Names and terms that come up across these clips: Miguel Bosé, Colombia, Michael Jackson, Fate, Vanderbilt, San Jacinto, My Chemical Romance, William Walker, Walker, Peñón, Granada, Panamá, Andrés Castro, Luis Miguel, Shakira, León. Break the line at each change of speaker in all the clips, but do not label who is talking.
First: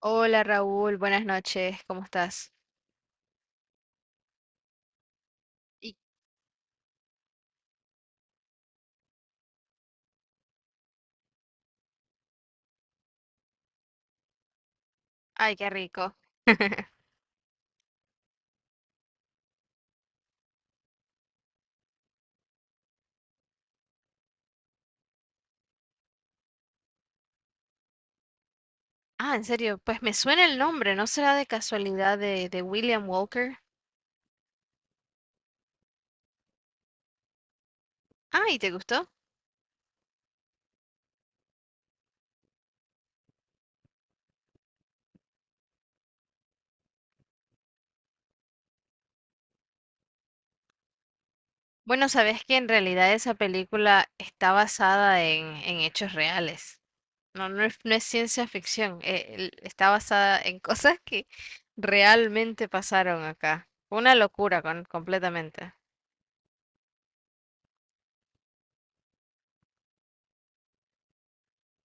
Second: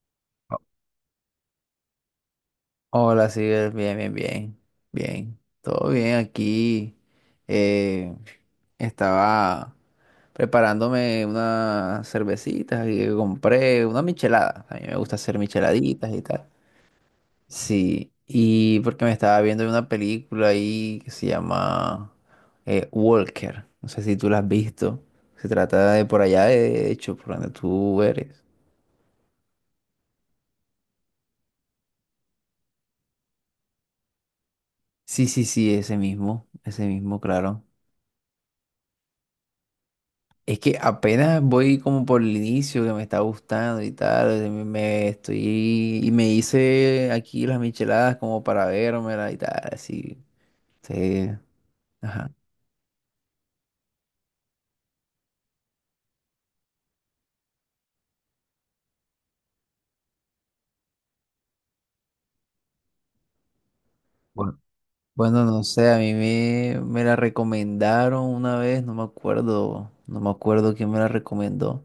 Hola Raúl, buenas noches, ¿cómo estás?
Hola, sí, bien, bien, todo
Y,
bien aquí. eh, Estaba preparándome unas cervecitas y compré una michelada. A mí me gusta hacer
Ay, qué
micheladitas
rico.
y tal. Sí, y porque me estaba viendo una película ahí que se llama Walker. No sé si tú la has visto. Se trata de por allá, de hecho, por donde tú eres.
Ah, en serio, pues me suena el nombre, ¿no será de casualidad de William Walker?
Sí, sí, sí, ese mismo, claro.
Ay, ¿te gustó?
Es que apenas voy como por el inicio que me está gustando y tal, me estoy y me hice aquí las micheladas como para vérmela y tal, así. Sí,
Bueno,
ajá.
sabes que en realidad esa película está basada en hechos reales. No es ciencia ficción, el- está basada en cosas que realmente pasaron acá. Una
Bueno,
locura con-
bueno, no
completamente.
sé, a mí me la recomendaron una vez, no me acuerdo quién me la recomendó.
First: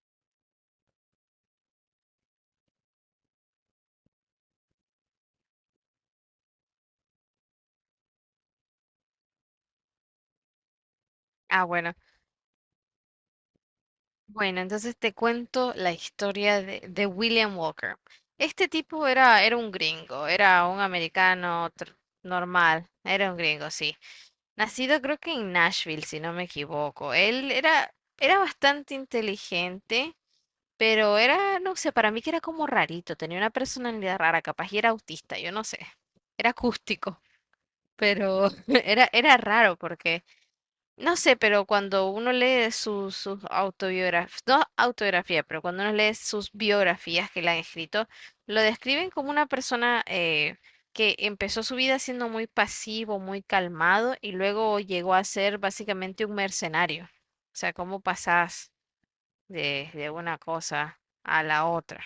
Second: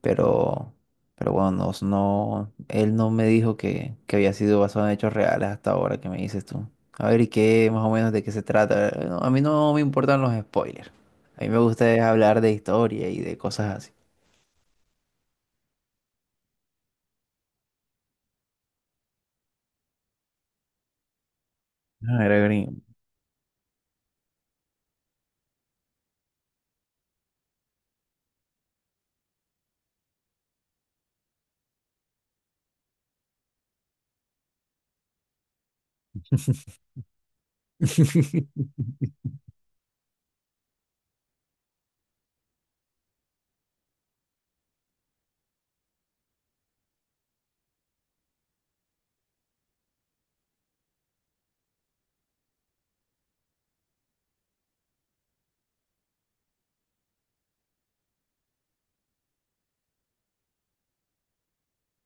pero, pero bueno, él no me dijo que había sido basado en hechos reales hasta ahora, que me dices tú. A ver, ¿y qué más o menos de qué se trata? No, a mí no me importan los spoilers. A mí me
Ah,
gusta
bueno.
es hablar de historia y de cosas así.
Bueno, entonces te cuento la historia de William Walker. Este tipo era un gringo, era un americano tr-
Ah, era gringo.
normal, era un gringo, sí. Nacido creo que en Nashville, si no me equivoco. Él era, era bastante inteligente, pero era, no sé, para mí que era como rarito, tenía una personalidad rara, capaz y era autista, yo no sé. Era acústico, pero era raro porque... No sé, pero cuando uno lee sus autobiografías, no autobiografía, pero cuando uno lee sus biografías que le han escrito, lo describen como una persona que empezó su vida siendo muy pasivo, muy calmado y luego llegó a ser básicamente un mercenario. O sea, cómo pasás de una cosa a la otra.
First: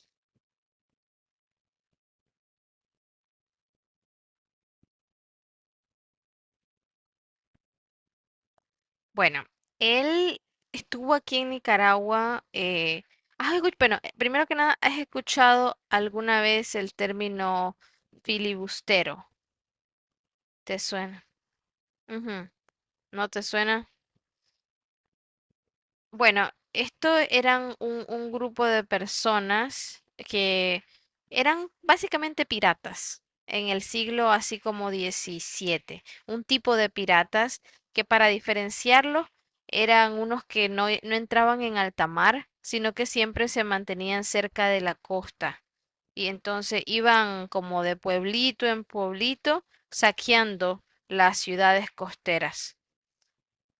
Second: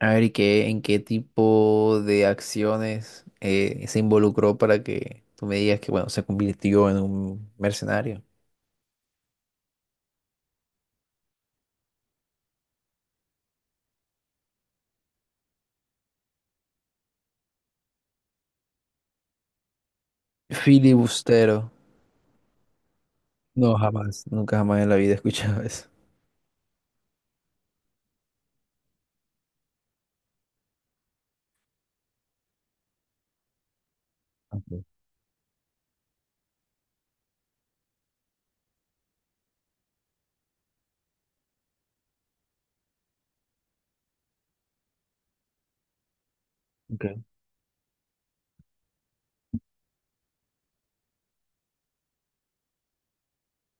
A ver, ¿y qué, en qué tipo de acciones se involucró para que tú me digas que, bueno, se convirtió en un mercenario?
Bueno, él estuvo aquí en Nicaragua. Has escu- bueno, primero que nada, ¿has escuchado alguna vez el término filibustero? ¿Te suena?
Filibustero.
Ujú. ¿No te
No,
suena?
jamás. Nunca jamás en la vida he escuchado eso.
Bueno, esto eran un grupo de personas que eran básicamente piratas en el siglo así como XVII. Un tipo de piratas que para diferenciarlos eran unos que no entraban en alta mar, sino que siempre se mantenían cerca de la costa. Y entonces iban como de pueblito en pueblito saqueando las ciudades costeras.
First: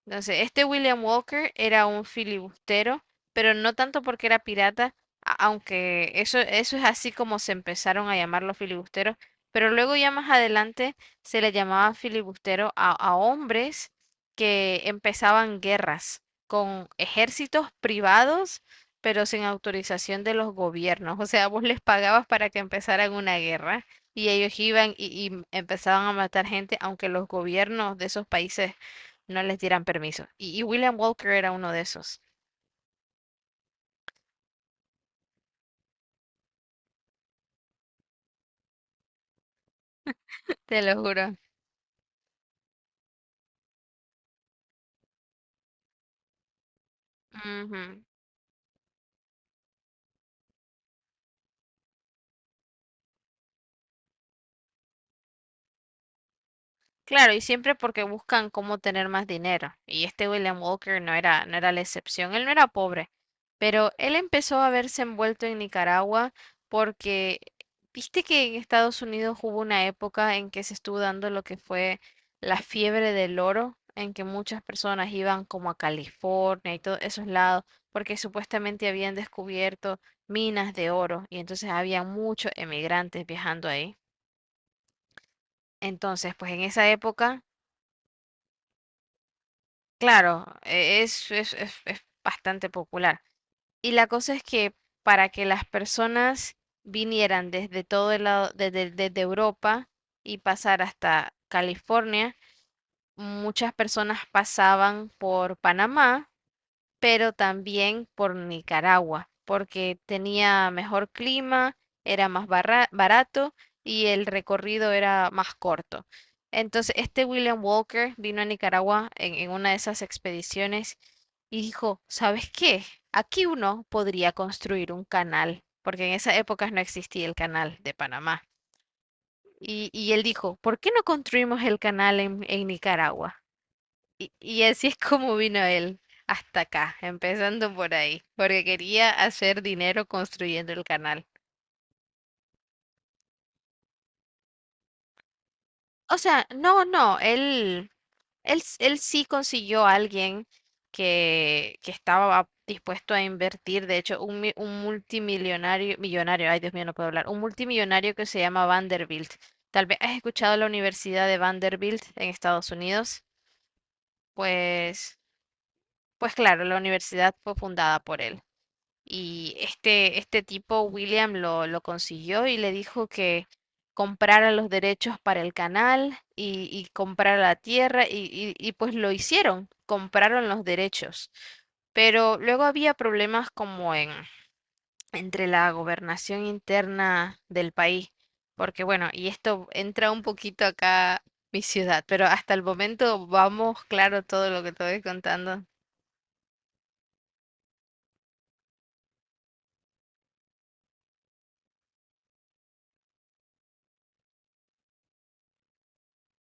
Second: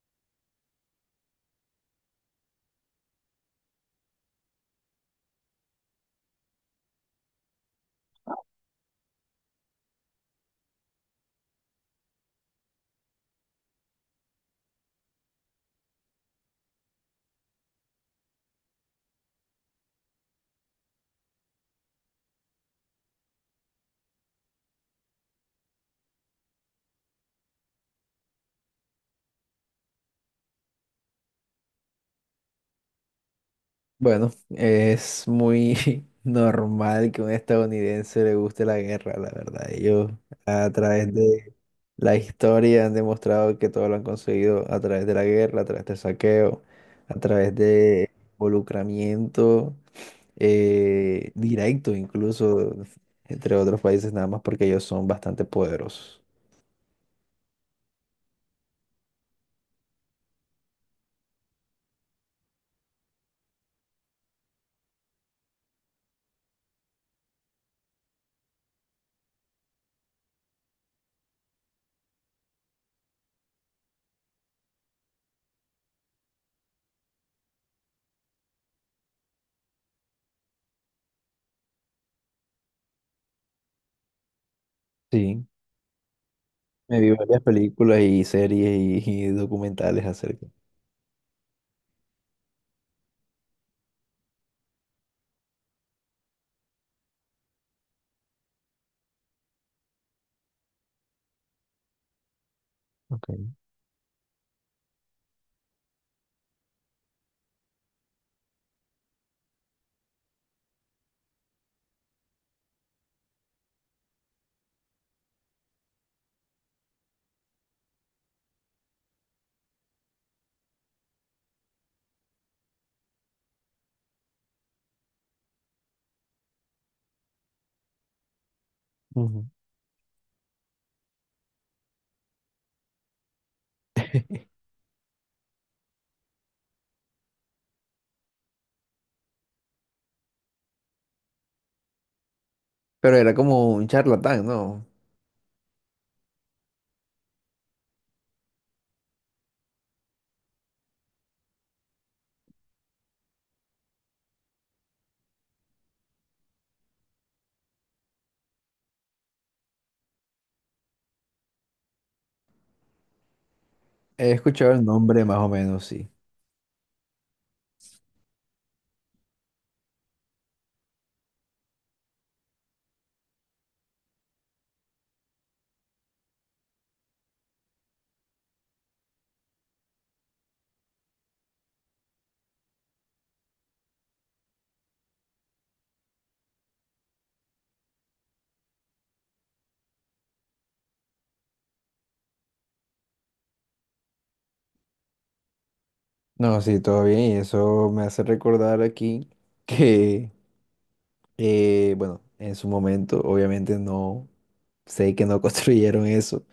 Entonces, este William Walker era un filibustero, pero no tanto porque era pirata, a- aunque eso es así como se empezaron a llamar los filibusteros, pero luego ya más adelante se le llamaba filibustero a hombres que empezaban guerras con ejércitos privados, pero sin autorización de los gobiernos. O sea, vos les pagabas para que empezaran una guerra y ellos iban y empezaban a matar gente, aunque los gobiernos de esos países no les dieran permiso. Y William Walker era uno de esos.
Bueno, es muy normal que a un estadounidense le guste la guerra, la verdad. Ellos a
Te lo
través
juro.
de la historia han demostrado que todo lo han conseguido a través de la guerra, a través del saqueo, a través
Ujú.
de involucramiento directo incluso entre otros países, nada más porque ellos son bastante poderosos.
Claro, y siempre porque buscan cómo tener más dinero. Y este William Walker no era la excepción, él no era pobre, pero él empezó a verse envuelto en Nicaragua porque, viste que en Estados Unidos hubo una época en que se estuvo dando lo que fue la fiebre del oro, en que muchas personas iban como a California y todos esos lados, porque supuestamente habían descubierto minas de oro y entonces había muchos emigrantes viajando ahí.
Sí,
Entonces, pues en esa
me vi varias
época
películas y series y documentales
claro,
acerca.
e- es bastante popular. Y la cosa es que para que las personas vinieran desde todo el lado, desde Europa y pasar hasta California,
Okay.
muchas personas pasaban por Panamá pero también por Nicaragua, porque tenía mejor clima, era más barra- barato y el recorrido era más corto. Entonces, este William Walker vino a Nicaragua en una de esas expediciones y dijo, ¿sabes qué? Aquí uno podría construir un canal, porque en esas épocas no existía el canal de Panamá.
Ujú.
Y él dijo, ¿por qué no construimos el canal en Nicaragua? Y así es como vino él hasta acá, empezando por ahí, porque quería hacer dinero construyendo el canal.
Pero era como un charlatán, ¿no?
O sea, no, no, él, s- él sí consiguió a alguien que estaba dispuesto a invertir, de hecho, un, mi- un multimillonario, millonario, ay Dios mío, no puedo hablar, un multimillonario que se llama Vanderbilt. Tal vez has escuchado la Universidad de Vanderbilt en Estados Unidos,
He escuchado el
pues,
nombre más o menos, sí.
pues claro, la universidad fue fundada por él. Y este tipo, William, lo consiguió y le dijo que comprara los derechos para el canal y comprara la tierra y pues lo hicieron, compraron los derechos. Pero luego había problemas como entre la gobernación interna del país, porque bueno, y esto entra un poquito acá mi ciudad, pero hasta el momento vamos claro todo lo que te voy contando.
No, sí, todo bien. Y eso me hace recordar aquí que, bueno, en su momento obviamente no sé que no construyeron eso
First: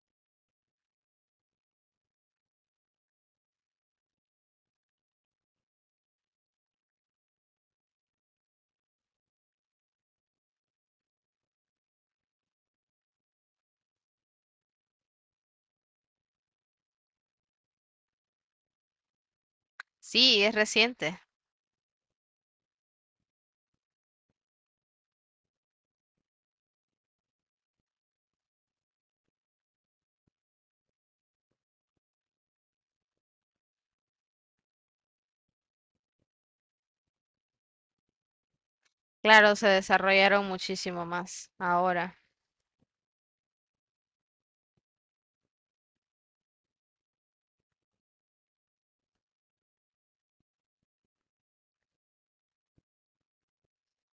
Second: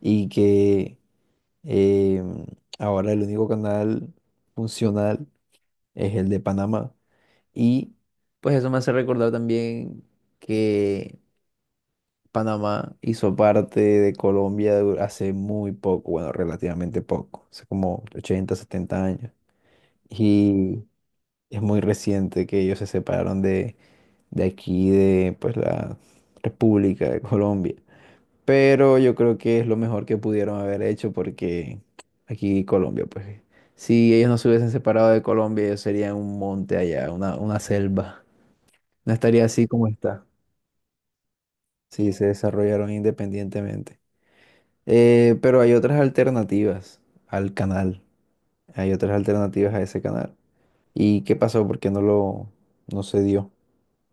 y que eh, ahora el único canal funcional es el de Panamá. Y pues eso me hace recordar también que Panamá hizo parte de Colombia du- hace muy poco, bueno, relativamente poco, hace como 80 70 años.
Sí, es
Y
reciente.
es muy reciente que ellos se separaron de aquí, de pues la República de Colombia. Pero yo creo que es lo mejor que pudieron haber hecho porque aquí Colombia, pues si ellos no se hubiesen separado de Colombia, ellos serían un monte allá, una selva. No estaría
Claro, se
así como está.
desarrollaron muchísimo más
Sí,
ahora.
se desarrollaron independientemente. Pero hay otras alternativas al canal. Hay otras alternativas a ese canal. ¿Y qué pasó? ¿Por qué no se dio?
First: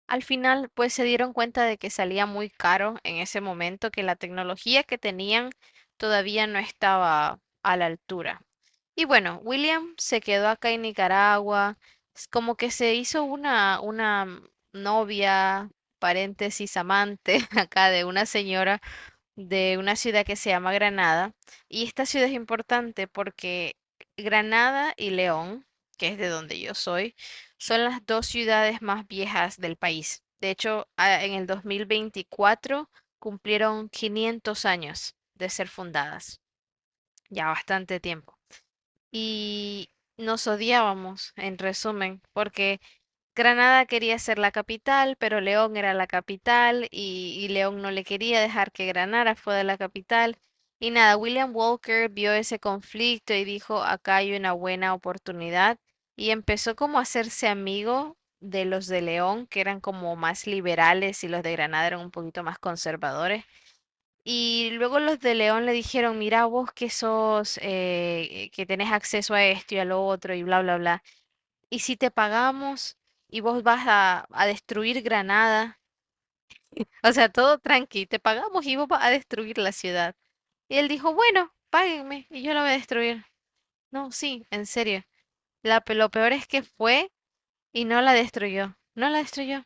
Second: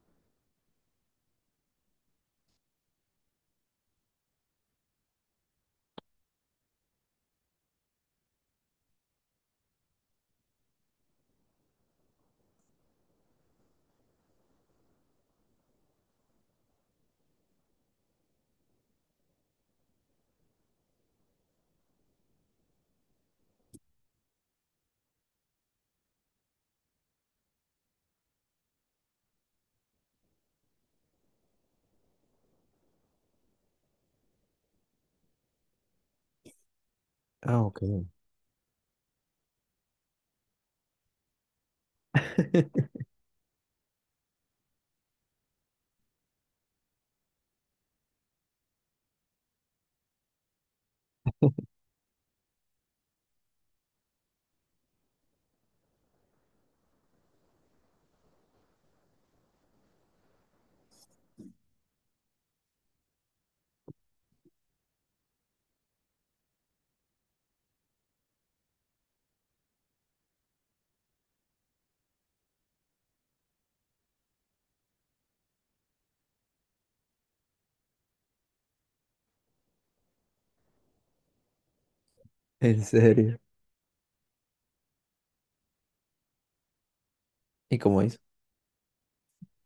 Al final, pues se dieron cuenta de que salía muy caro en ese momento, que la tecnología que tenían todavía no estaba a la altura. Y bueno, William se quedó acá en Nicaragua, s- como que se hizo una, una novia, paréntesis, amante acá de una señora de una ciudad que se llama Granada. Y esta ciudad es importante porque Granada y León, que es de donde yo soy, son las dos ciudades más viejas del país. De hecho, a- en el 2024 cumplieron 500 años de ser fundadas, ya
Ah, ok.
bastante tiempo. Y nos odiábamos, en resumen, porque Granada quería ser la capital, pero León era la capital y León no le quería dejar que Granada fuera la capital. Y nada, William Walker vio ese conflicto y dijo, acá hay una buena oportunidad. Y empezó como a hacerse amigo de los de León, que eran como más liberales y los de Granada eran un poquito más conservadores. Y luego los de León le dijeron, mira vos que sos, que tenés acceso a esto y a lo otro y bla, bla, bla. ¿Y si te pagamos y vos vas a destruir Granada? O sea, todo tranqui, te pagamos y vos vas a destruir la ciudad. Y él dijo, bueno, páguenme y yo la voy a
En
destruir.
serio.
No, sí, en serio. Lo peor es que fue
¿Y
y no
cómo
la
hizo?
destruyó. No la destruyó.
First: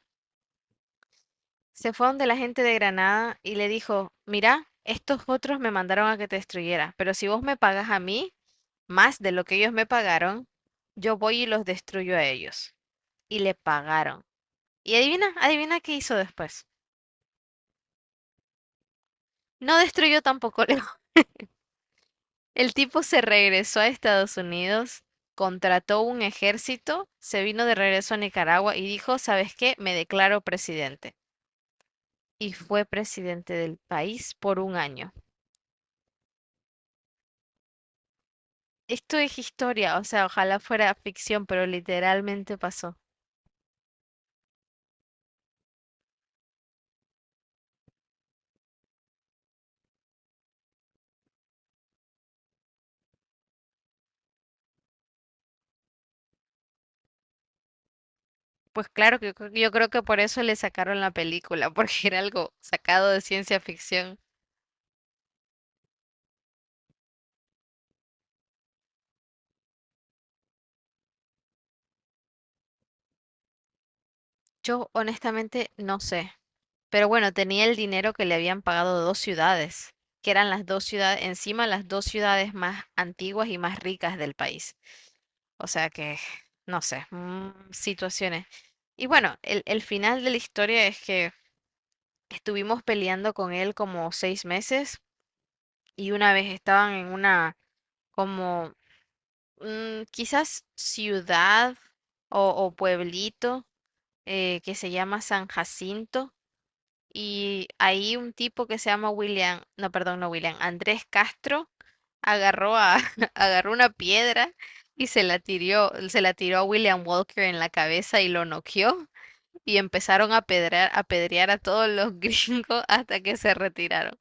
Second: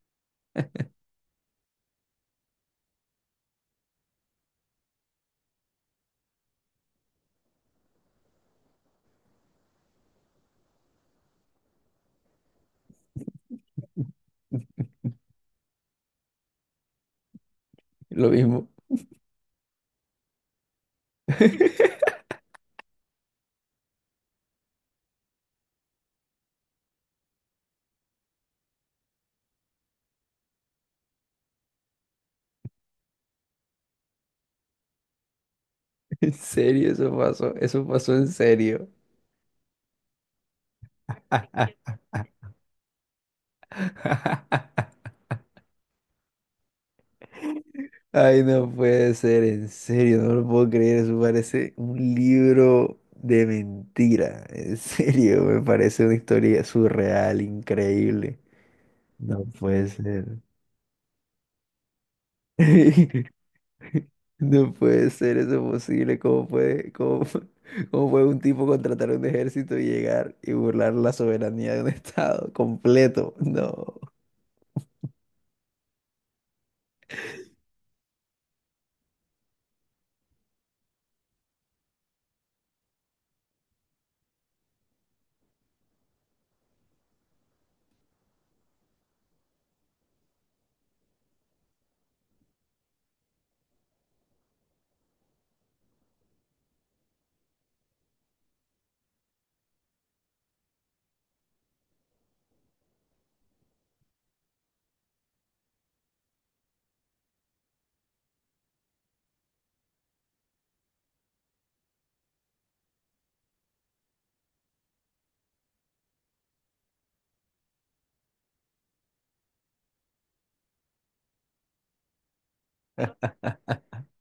Se fue donde la gente de Granada y le dijo, mira, estos otros me mandaron a que te destruyera, pero si vos me pagas a mí más de lo que ellos me pagaron, yo voy y los destruyo a ellos. Y le pagaron. Y adivina, adivina qué hizo después.
Lo mismo.
No destruyó tampoco León. El tipo se regresó a Estados Unidos, contrató un ejército, se vino de regreso a Nicaragua y dijo, ¿sabes qué? Me declaro presidente. Y fue presidente del país por un año.
En serio, eso pasó. Eso pasó en serio.
Esto es historia, o sea, ojalá fuera ficción, pero literalmente pasó.
Ay, no puede ser, en serio, no lo puedo creer. Eso parece un libro de mentira. En serio, me parece una historia surreal, increíble.
Pues claro, que
No
yo
puede
creo que por
ser.
eso le sacaron la película, porque era algo sacado de ciencia ficción.
No puede ser eso posible. ¿Cómo puede, cómo, pu- cómo puede un tipo contratar un ejército y llegar y burlar la soberanía de un estado completo? No.
Yo honestamente no sé. Pero bueno, tenía el dinero que le habían pagado dos ciudades, que eran las dos ciudades, encima las dos ciudades más antiguas y más ricas del país. O sea que, no sé, situaciones. Y bueno, el final de la historia es que estuvimos peleando con él como 6 meses y una vez estaban en una como quizás ciudad o pueblito que se llama San Jacinto. Y ahí un tipo que se llama William, no, perdón, no William, Andrés Castro agarró a, agarró una piedra y se la tiró a William Walker en la cabeza y lo noqueó y empezaron a pedrear, a pedrear a todos los gringos hasta que se retiraron.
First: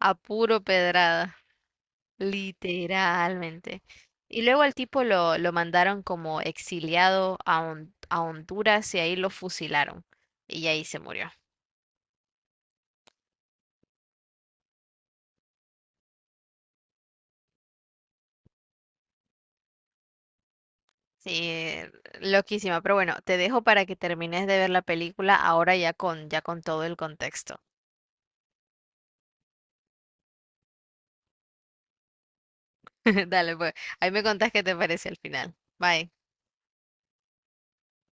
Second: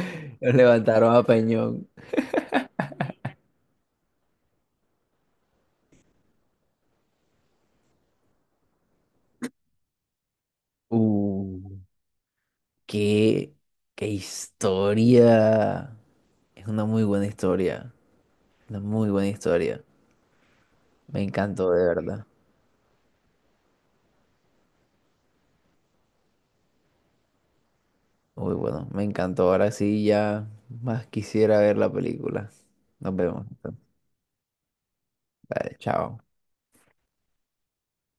A
Los
puro
levantaron a
pedrada,
Peñón.
literalmente. Y luego al tipo lo mandaron como exiliado a, Hon- a Honduras y ahí lo fusilaron. Y ahí se murió.
Uh, qué, qué historia. Es una muy buena historia. Una muy buena historia. Me encantó
Sí,
de verdad.
loquísima, pero bueno, te dejo para que termines de ver la película ahora ya con todo el contexto.
Muy bueno, me encantó. Ahora sí ya más quisiera ver la película. Nos vemos
Dale, pues,
entonces.
ahí me contás qué te parece al final.
Dale,
Bye.
chao.